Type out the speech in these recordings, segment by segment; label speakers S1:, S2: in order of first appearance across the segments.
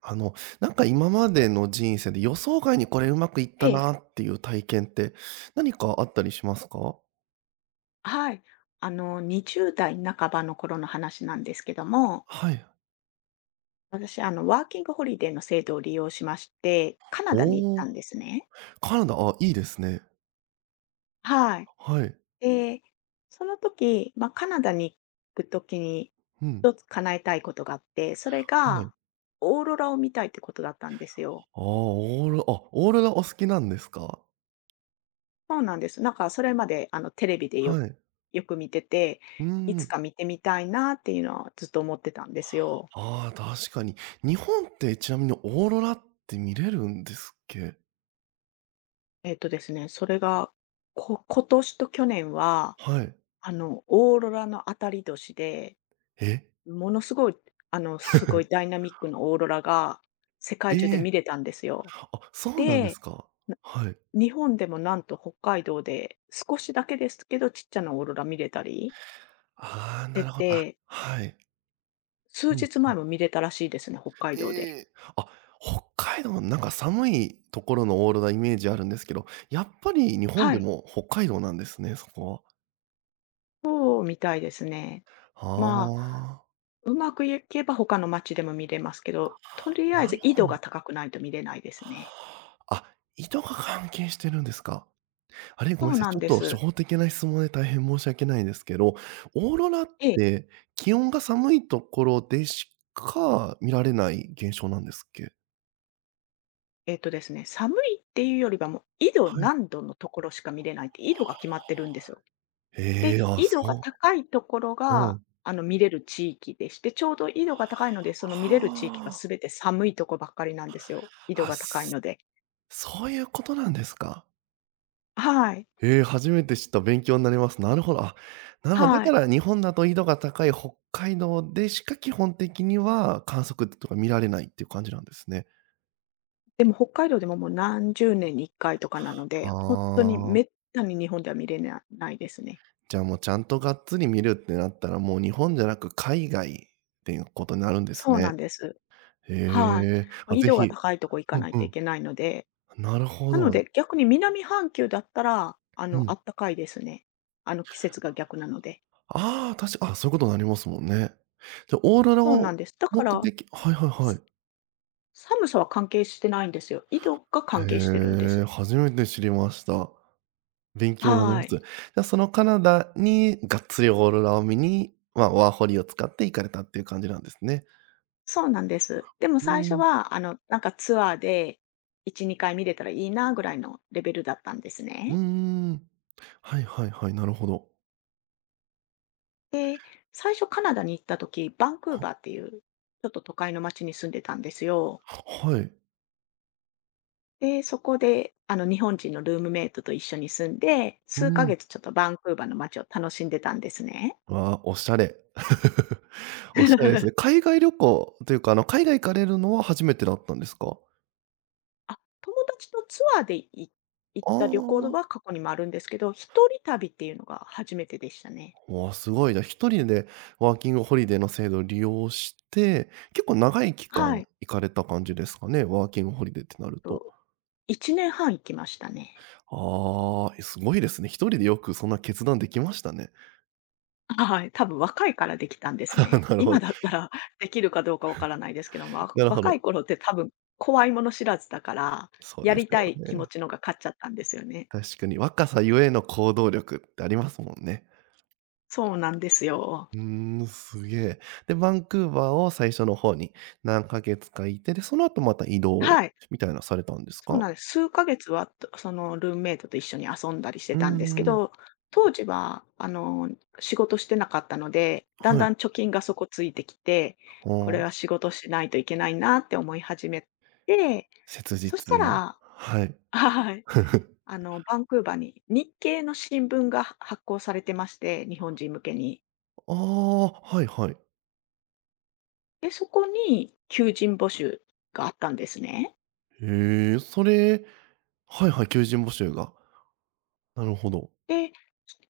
S1: あの、なんか今までの人生で予想外にこれうまくいっ
S2: え
S1: た
S2: え、
S1: なっていう体験って何かあったりしますか？
S2: はい。20代半ばの頃の話なんですけども、
S1: はい。
S2: 私、ワーキングホリデーの制度を利用しまして、カナダに行っ
S1: お
S2: たん
S1: お、
S2: ですね。
S1: カナダ、あ、いいですね。
S2: はい。
S1: はい。
S2: で、その時、まあ、カナダに行く時に、
S1: うん。
S2: 一つ叶えたいことがあって、それ
S1: はい。
S2: が、オーロラを見たいってことだったんですよ。
S1: ああ、オーロラお好きなんですか？
S2: そうなんです。なんかそれまで、テレビでよ
S1: はい。
S2: よく見てて、
S1: う
S2: いつ
S1: ん。
S2: か見てみたいなっていうのはずっと思ってたんですよ。
S1: ああ、確かに。日本ってちなみにオーロラって見れるんですっけ？
S2: えっとですね、それが、今年と去年は、
S1: はい。
S2: オーロラの当たり年で、
S1: え
S2: ものすごい、すごいダイ ナミックなオーロラが世
S1: え
S2: 界中で
S1: え。
S2: 見れたんですよ。
S1: あ、そうなんです
S2: で、
S1: か？
S2: な
S1: はい。
S2: 日本でもなんと北海道で少しだけですけど、ちっちゃなオーロラ見れたり
S1: ああ、な
S2: して
S1: るほど。あ、
S2: て、
S1: はい。
S2: 数
S1: うん。
S2: 日前も見れたらしいですね、北海
S1: え
S2: 道で。
S1: え。あ、北海道、なんか寒いところのオーロライメージあるんですけど、やっぱり日本
S2: は
S1: で
S2: い、
S1: も北海道なんですね、そこは。
S2: そうみたいですね。
S1: あ
S2: まあ
S1: あ、
S2: うまくいけば他の街でも見れますけど、とりあえ
S1: なる
S2: ず緯
S1: ほ
S2: 度
S1: ど。
S2: が高くないと見れないですね。
S1: あ、糸が関係してるんですか。あれ、ご
S2: そ
S1: めんな
S2: う
S1: さい、
S2: な
S1: ち
S2: ん
S1: ょっ
S2: で
S1: と初
S2: す。
S1: 歩的な質問で大変申し訳ないんですけど、オーロラっ
S2: ええ、
S1: て気温が寒いところでしか見られない現象なんですっけ？
S2: えっとですね、寒いっていうよりはもう緯度
S1: はい。
S2: 何度のところしか見れないって、緯度が決まってるんですよ。で、
S1: ええ、あ、
S2: 緯度が
S1: そ
S2: 高いところ
S1: う。う
S2: が、
S1: ん。
S2: 見れる地域でして、ちょうど緯度が高いので、その見れる地域が
S1: はあ。
S2: 全て寒いとこばっかりなんですよ。緯度
S1: あ、
S2: が高い
S1: す
S2: ので。
S1: そういうことなんですか。
S2: はい。
S1: ええ、初めて知った、勉強になります。なるほど。あ、なるほど。だ
S2: は
S1: か
S2: い。
S1: ら日本だと緯度が高い北海道でしか基本的には観測とか見られないっていう感じなんですね。
S2: でも北海道でももう何十年に一回とかなの
S1: あ
S2: で、本当にめ
S1: あ、
S2: ったに日本では見れなないですね。
S1: じゃあもうちゃんとがっつり見るってなったら、もう日本じゃなく海外っていうことになるんです
S2: そうな
S1: ね。
S2: んです。
S1: へ
S2: はい。
S1: え。あ、
S2: 緯
S1: ぜ
S2: 度が
S1: ひ
S2: 高いとこ行か
S1: うん
S2: ない
S1: う
S2: とい
S1: ん。
S2: けないので、
S1: なるほ
S2: なの
S1: ど。
S2: で、逆に南半球だったら、
S1: う
S2: あ
S1: ん。
S2: ったかいですね。季節が逆なので。
S1: ああ、たしあ、そういうことになりますもんね。じゃ、オーロラ
S2: そうな
S1: を
S2: んです。だか
S1: 目
S2: ら、
S1: 的はいはいは
S2: す
S1: い。
S2: 寒さは関係してないんですよ。緯度が
S1: へ
S2: 関係してるんで
S1: え、
S2: す。
S1: 初めて知りました。勉強になり
S2: は
S1: ます。じ
S2: い。
S1: ゃあ、そのカナダにがっつりオーロラを見に、まあ、ワーホリを使って行かれたっていう感じなんですね。
S2: そうなんです。でも
S1: う
S2: 最初
S1: ん。
S2: は、なんかツアーで1、2回見れたらいいなぐらいのレベルだったんです
S1: うー
S2: ね。
S1: ん。はいはいはい、なるほど。
S2: で、最初カナダに行った時、バンクーバーっていう、ちょっと都会の町に住んでたんですよ。
S1: はい。
S2: で、そこで、日本人のルームメイトと一緒に住んで、
S1: う
S2: 数ヶ
S1: ん。
S2: 月ちょっとバンクーバーの街を楽しんでたんですね。
S1: わあ、おしゃれ。おしゃれですね。海外旅行というか、海外行かれるのは初めてだったんですか？
S2: あ、友達とツアーで行っ
S1: ああ
S2: た旅行は
S1: ー。
S2: 過去にもあるんですけど、一人旅っていうのが初めてでしたね。
S1: わあ、すごい。じゃあ、一人でワーキングホリデーの制度を利用して、結構長い期
S2: は
S1: 間
S2: い。
S1: 行かれた感じですかね？ワーキングホリデーってなると。
S2: と、1年半行きましたね。
S1: ああ、え、すごいですね。一人でよくそんな決断できましたね。
S2: はい、多分若いからできたんですね。
S1: なるほ
S2: 今
S1: ど、
S2: だったら できるかどうかわからないですけども、
S1: なるほ
S2: 若い
S1: ど。
S2: 頃って多分怖いもの知らずだから、
S1: そう
S2: や
S1: です
S2: りた
S1: よ
S2: い気持
S1: ね。
S2: ちのが勝っちゃったんですよね。
S1: 確かに若さゆえの行動力ってありますもんね。
S2: そうなんですよ。
S1: うーん、すげえ。で、バンクーバーを最初の方に何ヶ月かいて、で、その後また移動
S2: はい、
S1: みたいなのされたんです
S2: そう
S1: か？
S2: なんです。数ヶ月は、そのルームメイトと一緒に遊んだりして
S1: うー
S2: たんですけ
S1: ん、
S2: ど、当時は仕事してなかったので、だん
S1: は
S2: だ
S1: い。
S2: ん貯金が底ついてきて、
S1: あ
S2: これ
S1: あ。
S2: は仕事しないといけないなって思い始めて、
S1: 切
S2: そし
S1: 実
S2: た
S1: な。
S2: ら
S1: はい。
S2: はい、バンクーバーに日系の新聞が発行されてまして、日本人向けに。
S1: ああ、はいはい。
S2: で、そこに求人募集があったんですね。
S1: へえ、それはいはい、求人募集が。なるほど。
S2: で、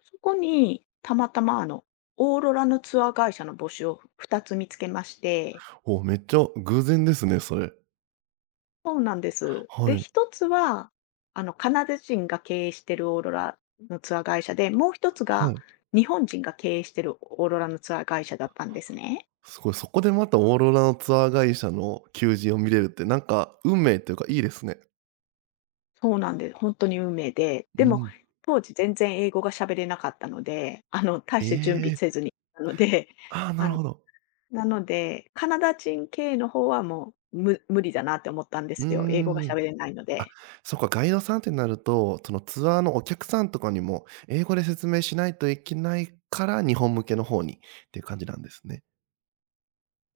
S2: そこにたまたま、オーロラのツアー会社の募集を2つ見つけまして。
S1: めっちゃ偶然ですね、それ。
S2: そうなんです。で、
S1: はい、
S2: 1つは、カナダ人が経営してるオーロラのツアー会社で、もう1つ
S1: は
S2: が
S1: い。
S2: 日本人が経営してるオーロラのツアー会社だったんですね。
S1: すごい、そこでまたオーロラのツアー会社の求人を見れるって、なんか運命というかいいですね。
S2: そうなんで、ほんとに運命で、
S1: う
S2: でも
S1: ん。
S2: 当時全然英語が喋れなかったので、大
S1: え
S2: して準備
S1: え、
S2: せずに行ったので、
S1: ああ、な
S2: あ
S1: るほど。
S2: なので、カナダ人系の方はもう、無理だなって思ったんで
S1: うー
S2: すよ。英語が喋
S1: ん。
S2: れないの
S1: あ、
S2: で。
S1: そっか、ガイドさんってなると、そのツアーのお客さんとかにも英語で説明しないといけないから、日本向けの方にっていう感じなんですね。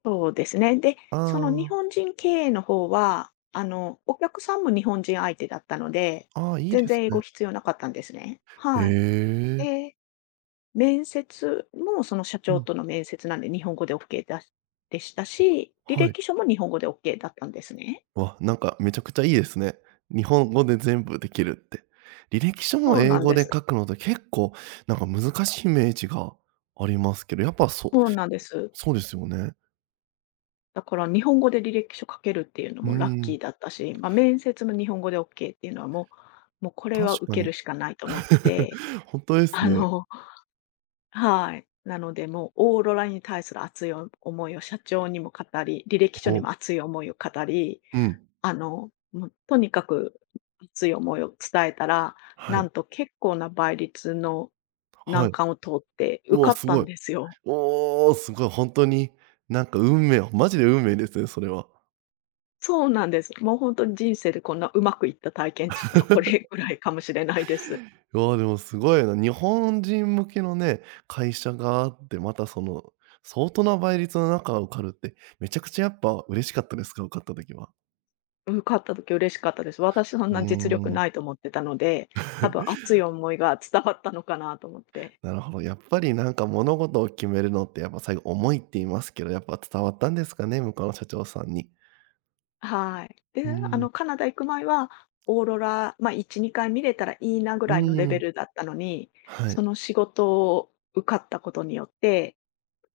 S2: そうですね。で、その日
S1: あ
S2: 本人経営の方は、お客さんも日本人相手だったので、
S1: あ、ああ、いい
S2: 全
S1: です
S2: 然英語
S1: ね。
S2: 必要なかったんですね。はい。
S1: へえ。
S2: で、面接もその社
S1: う
S2: 長
S1: ん、
S2: との面接なんで日本語で OK でしたし、履
S1: はい。
S2: 歴書も日本語で OK だったんですね。
S1: わ、なんかめちゃくちゃいいですね。日本語で全部できるって。履歴書も
S2: そう
S1: 英
S2: なん
S1: 語
S2: で
S1: で
S2: す。
S1: 書くので結構なんか難しいイメージがありますけど、やっぱそ
S2: そうなんです。
S1: そうですよね。
S2: だから日本語で履歴書書けるっていうの
S1: うー
S2: もラッキー
S1: ん、
S2: だったし、まあ、面接も日本語でオッケーっていうのはもうこれ
S1: 確
S2: は受
S1: か
S2: ける
S1: に。
S2: しかないと思っ て、
S1: 本当で す
S2: あ
S1: ね。
S2: のはい。なので、もうオーロラに対する熱い思いを社長にも語り、履歴書に
S1: ほ
S2: も熱い思いを語り、
S1: うん。
S2: もうとにかく熱い思いを伝えたら、
S1: は
S2: な
S1: い、
S2: んと結構な倍率の
S1: は
S2: 難
S1: い。
S2: 関を通って
S1: う
S2: 受か
S1: わ、
S2: っ
S1: す
S2: た
S1: ご
S2: ん
S1: い。
S2: ですよ。
S1: おお、すごい、本当に、なんか運命マジで運命ですね、それは。
S2: そうなんです。もう本当に人生でこんなうまくいった体験ちったら、これぐらいかもしれないです。
S1: いや、でもすごいな。日本人向けのね、会社があって、またその、相当な倍率の中受かるって、めちゃくちゃやっぱ嬉しかったですか？受かった時は。
S2: 受かった時嬉しかったです。私そん
S1: うー
S2: な実力
S1: ん、
S2: ないと思ってたので、多分熱い思いが伝わったのかなと思って。
S1: なるほど。やっぱりなんか物事を決めるのって、やっぱ最後思いって言いますけど、やっぱ伝わったんですかね？向こうの社長さんに。
S2: はい。で、
S1: うん、
S2: カナダ行く前は、オーロラ、まあ、1、2回見れたらいいなぐ
S1: う
S2: らいのレベ
S1: ん、
S2: ルだったのに、
S1: は
S2: そ
S1: い。
S2: の仕事を受かったことによって、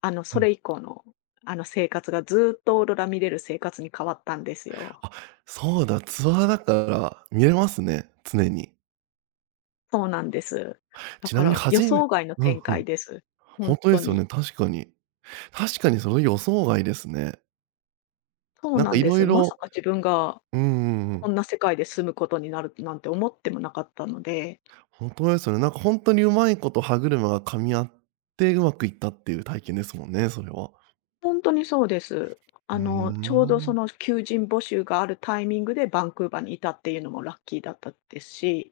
S1: う
S2: そ
S1: ん。
S2: れ以降の、生活がずっとオーロラ見れる生活に変わったんですよ。
S1: あ、そうだ、ツアーだから見れますね、常に。
S2: そうなんです。だ
S1: ちな
S2: か
S1: みに
S2: ら予
S1: 初め
S2: 想外の
S1: う
S2: 展
S1: ん、う
S2: 開
S1: ん。
S2: です。本
S1: 本当で
S2: 当
S1: すよ
S2: に。
S1: ね、確かに。確かにそれ予想外ですね。
S2: そう
S1: なん
S2: な
S1: か
S2: ん
S1: い
S2: で
S1: ろ
S2: す。
S1: い
S2: ま
S1: ろ
S2: さか自分が
S1: うんうんう
S2: こ
S1: ん。
S2: んな世界で住むことになるなんて思ってもなかったので、
S1: ほんですよね。なんか本当にうまいこと歯車が噛み合って、うまくいったっていう体験ですもんね、それは。
S2: 本当にそうです。
S1: うー
S2: ちょうどそ
S1: ん、
S2: の求人募集があるタイミングでバンクーバーにいたっていうのもラッキーだったですし、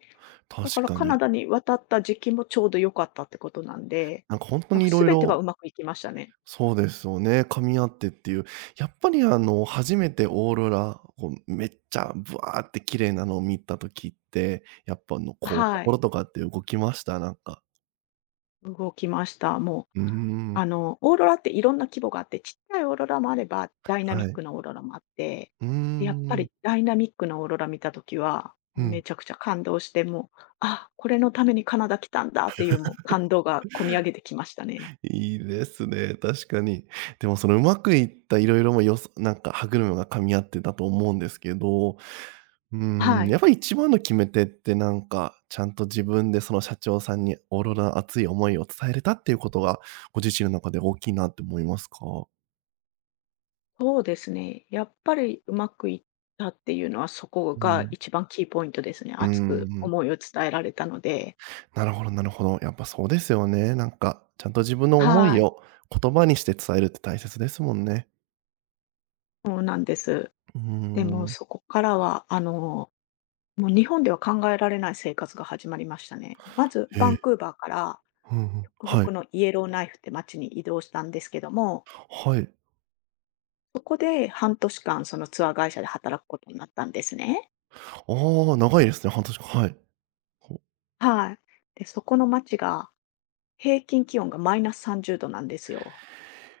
S2: だか
S1: 確
S2: ら
S1: か
S2: カナ
S1: に。
S2: ダに渡った時期もちょうど良かったってことなんで、
S1: なんか本当
S2: なん
S1: に
S2: か
S1: いろい
S2: 全てがう
S1: ろ
S2: まくいきましたね。
S1: そうですよね、噛み合ってっていう。やっぱり初めてオーロラ、こうめっちゃブワーって綺麗なのを見た時って、やっぱこう
S2: はい、
S1: 心とかって動きました？なんか。
S2: 動きました。もう
S1: うーん、
S2: オーロラっていろんな規模があって、ちっちゃいオーロラもあれば、ダイナミ
S1: は
S2: ッ
S1: い。
S2: クなオーロラもあって、
S1: うー
S2: で、やっぱ
S1: ん、
S2: りダイナミックなオーロラ見たときは、
S1: う
S2: め
S1: ん。
S2: ちゃくちゃ感動して、もう、あ、これのためにカナダ来たんだっていうもう感動がこみ上げてきましたね。
S1: いいですね、確かに。でもそのうまくいったいろいろもよそなんか歯車が噛み合ってたと思うんですけど、うー
S2: は
S1: ん、
S2: い。
S1: やっぱり一番の決め手ってなんか、ちゃんと自分でその社長さんにオーロラの熱い思いを伝えれたっていうことが、ご自身の中で大きいなって思いますか？
S2: そうですね。やっぱりうまくいったっていうのは、そこ
S1: う
S2: が
S1: ん。
S2: 一番キーポイントですね。
S1: うんう
S2: 熱
S1: ん
S2: く
S1: うん。
S2: 思いを伝えられたので。
S1: なるほどなるほど。やっぱそうですよね。なんか、ちゃんと自分の思
S2: は
S1: い
S2: い。
S1: を言葉にして伝えるって大切ですもんね。
S2: そうなんです。
S1: うー
S2: でも
S1: ん。
S2: そこからは、もう日本では考えられない生活が始まりましたね。まず、
S1: え
S2: バン
S1: え。
S2: クーバーから
S1: うんうん。
S2: 極
S1: は
S2: 北
S1: い。
S2: のイエローナイフって町に移動したんですけども、
S1: はい。
S2: そこで半年間そのツアー会社で働くことになったんですね。
S1: ああ、長いですね、半年間、はい。ほう。
S2: はい。で、そこの町が平均気温がマイナス30度なんですよ。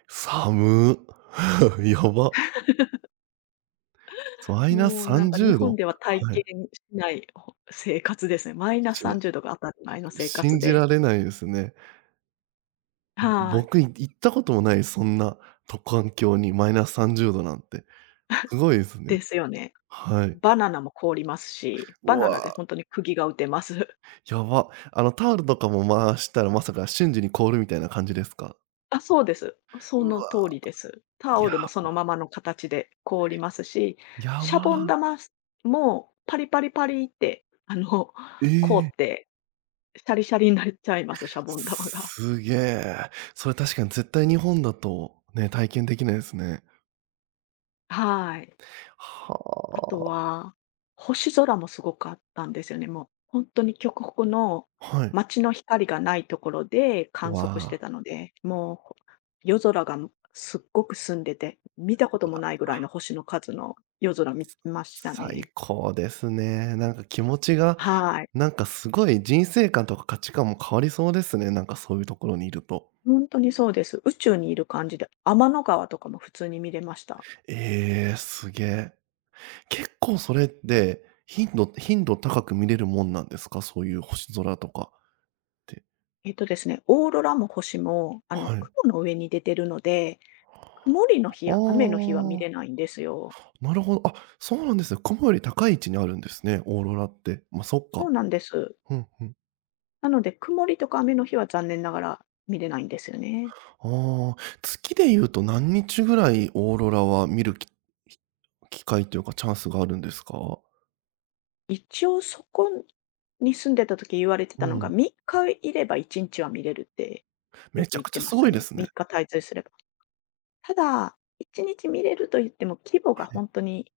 S1: 寒。やば。マイナス
S2: もうなんか
S1: 30
S2: 日本
S1: 度。
S2: では体
S1: は
S2: 験
S1: い。
S2: しない生活ですね。マイナス
S1: し
S2: 30度が当たり前の生活
S1: 信じ
S2: で。
S1: られないですね。
S2: はい。
S1: 僕、行ったこともない、そんな環境にマイナス30度なんて。すごいですね。
S2: ですよね。
S1: はい。
S2: バナナも凍りますし、
S1: う
S2: バナナで
S1: わ、
S2: 本当に釘が打てます。
S1: やば。タオルとかも回したらまさか瞬時に凍るみたいな感じですか？
S2: あ、そうです。そ
S1: う
S2: の通
S1: わ、
S2: りです。タオ
S1: や
S2: ルもその
S1: ば、
S2: ままの形で凍りますし、
S1: や
S2: シャ
S1: ば。
S2: ボン玉もパリパリパリって、凍っ
S1: ええ。
S2: て、シャリシャリになっちゃいます、シャボン玉が。
S1: すげえ。それ確かに絶対日本だとね、体験できないですね。
S2: はい。
S1: は
S2: あと
S1: あ。
S2: は、星空もすごかったんですよね。もう本当に極北の
S1: はい。
S2: 街の光がないところで観測して
S1: わあ、
S2: たので、もう夜空がすっごく澄んでて、見たこ
S1: う
S2: とも
S1: わ、
S2: ないぐらいの星の数の夜空見ました
S1: 最
S2: ね。
S1: 高ですね。なんか気持ちが、
S2: はい。
S1: なんかすごい人生観とか価値観も変わりそうですね、なんかそういうところにいると。
S2: 本当にそうです。宇宙にいる感じで、天の川とかも普通に見れました。
S1: ええ、すげえ。結構それって頻度高く見れるもんなんですか？そういう星空とかって。
S2: えっとですね、オーロラも星も、
S1: はい。
S2: 雲の上に出てるので、
S1: あ
S2: 曇りの日や雨の日は見れな
S1: あ。
S2: いんですよ。
S1: なるほど。あ、そうなんですね。雲より高い位置にあるんですね、オーロラって。まあ、そっ
S2: そ
S1: か。
S2: うなんです。
S1: うんうん。
S2: なので、曇りとか雨の日は残念ながら見れないんですよね。
S1: ああ、月で言うと何日ぐらいオーロラは見る機会というか、チャンスがあるんですか？
S2: 一応そこに住んでた時言われて
S1: う
S2: たのが、
S1: ん。
S2: 3日いれば1日は見れるってよ
S1: めち
S2: く
S1: ゃ
S2: 言っ
S1: くち
S2: て
S1: ゃ
S2: ま
S1: す
S2: し
S1: ご
S2: た
S1: いで
S2: ね。
S1: すね。
S2: 3日滞在すれば。ただ、1日見れると言っても規模
S1: は
S2: が
S1: い。
S2: 本当に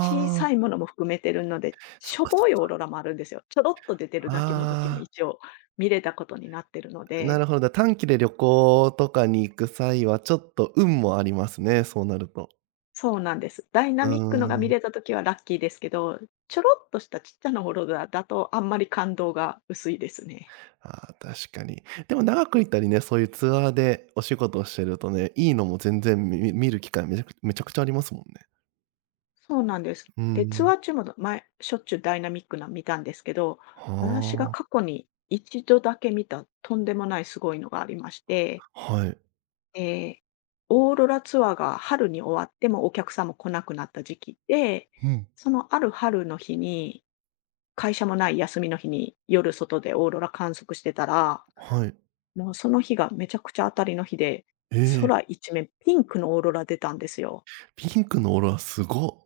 S2: 小さ
S1: あ、
S2: いものも含めてるので、
S1: そっ
S2: しょ
S1: かそっ
S2: ぼいオー
S1: か。
S2: ロラもあるんですよ。ちょろっと出てるだけの時も
S1: あ
S2: 一応見れたことになってるの
S1: あ、なる
S2: で、
S1: ほど。短期で旅行とかに行く際は、ちょっと運もありますね、そうなると。
S2: そうなんです。ダイナ
S1: うー
S2: ミックのが見
S1: ん。
S2: れた時はラッキーですけど、ちょろっとしたちっちゃなオーロラだとあんまり感動が薄いですね。
S1: ああ、確かに。でも長くいたりね、そういうツアーでお仕事をしてるとね、いいのも全然見る機会めちゃくちゃありますもんね。
S2: そうなんです。
S1: うー
S2: で、ツ
S1: ん。
S2: アー中も前、しょっちゅうダイナミックなの見たんですけど、私が
S1: は
S2: 過去に一度だけ見たとんでもないすごいのがありまして、
S1: あ、はい。
S2: ええ、オーロラツアーが春に終わってもお客さんも来なくなった時期で、
S1: うん、
S2: そのある春の日に、会社もない休みの日に夜外でオーロラ観測してたら、
S1: はい。
S2: もうその日がめちゃくちゃ当たりの日で、
S1: ええ、
S2: 空一面ピンクのオーロラ出たんですよ。
S1: ピンクのオーロラすご。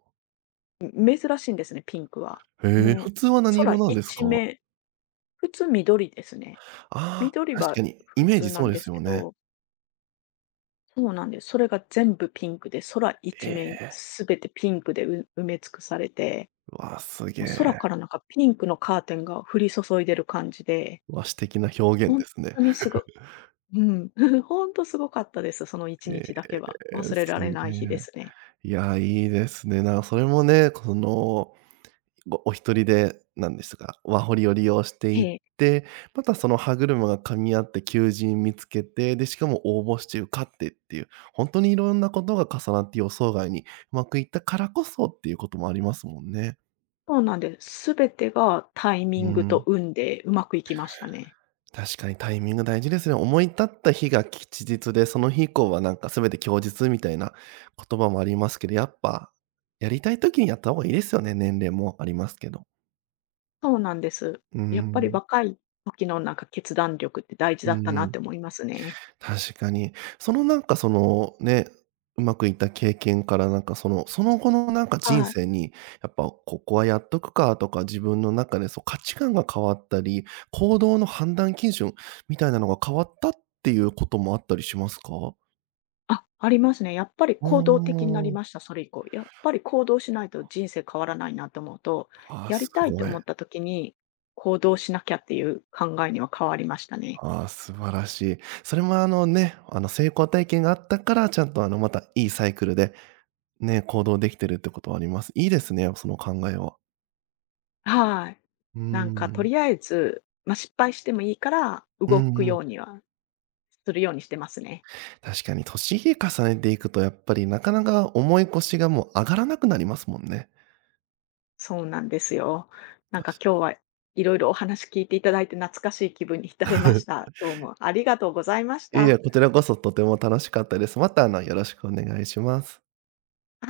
S2: め珍しいんですね、ピンクは。
S1: へえ、
S2: も
S1: 普
S2: う
S1: 通は何色
S2: 空
S1: なんです
S2: 一
S1: か？
S2: 面、普通緑ですね。
S1: ああ、
S2: 緑
S1: 確
S2: は
S1: かにイ
S2: 普
S1: メージ
S2: 通な
S1: そ
S2: ん
S1: うで
S2: で
S1: す
S2: すけ
S1: よね。
S2: どそうなんです。それが全部ピンクで、空一
S1: え
S2: 面
S1: え、
S2: すべてピンクでう埋め尽くされて、
S1: わあ、すげ
S2: もう空
S1: え。
S2: からなんかピンクのカーテンが降り注いでる感じで、
S1: 和紙的な表現
S2: ほん
S1: ですね。
S2: とにすごうん、ほんとすごかったです。その1
S1: え
S2: 日だけは。
S1: え、
S2: 忘れ
S1: す
S2: られな
S1: げ
S2: い日で
S1: え。
S2: すね。
S1: いや、いいですね。なんかそれもね、このお一人で、なんですか、ワホリを利用して
S2: え
S1: いっ
S2: え、
S1: て、またその歯車が噛み合って求人見つけて、で、しかも応募して受かってっていう、ほんとにいろんなことが重なって予想外にうまくいったからこそっていうこともありますもんね。
S2: そうなんです。すべてがタイミ
S1: う
S2: ングと
S1: ん、
S2: 運でうまくいきましたね。
S1: 確かにタイミング大事ですね。思い立った日が吉日で、その日以降はなんか全て供述みたいな言葉もありますけど、やっぱ、やりたい時にやった方がいいですよね、年齢もありますけど。
S2: そうなんです。
S1: うー
S2: やっぱり
S1: ん。
S2: 若い時のなんか決断力って大事だ
S1: う
S2: った
S1: ー
S2: なっ
S1: ん。
S2: て思いますね。
S1: 確かに。そのなんかそのね、うまくいった経験からなんかその、その後のなんか人
S2: はい。
S1: 生に、やっぱここはやっとくかとか自分の中でそう価値観が変わったり、行動の判断基準みたいなのが変わったっていうこともあったりしますか？
S2: あ、ありますね。やっぱり
S1: う
S2: 行動的になり
S1: ーん。
S2: ました、それ以降。やっぱり行動しないと人生変わらないなと思うと、
S1: ああ、
S2: やり
S1: す
S2: たいと
S1: ごい。
S2: 思った時に行動しなきゃっていう考えには変わりましたね。
S1: ああ、素晴らしい。それもあのね、あの成功体験があったから、ちゃんとまたいいサイクルで、ね、行動できてるってことはあります。いいですね、その考えは。
S2: はい。
S1: うー
S2: なんかと
S1: ん。
S2: りあえず、まあ、失敗してもいいから
S1: う
S2: 動
S1: ん
S2: く
S1: うん
S2: ようにはするようにしてますね。
S1: 確かに年日重ねていくとやっぱりなかなか重い腰がもう上がらなくなりますもんね。
S2: そうなんですよ。なん
S1: 確
S2: か今日
S1: か
S2: はいろいろお話聞いていただいて懐かしい気分に浸れまし た。どうもありがとうございまし
S1: いやい
S2: た。
S1: や、こちらこそとても楽しかったです。またよろしくお願いします。
S2: はい。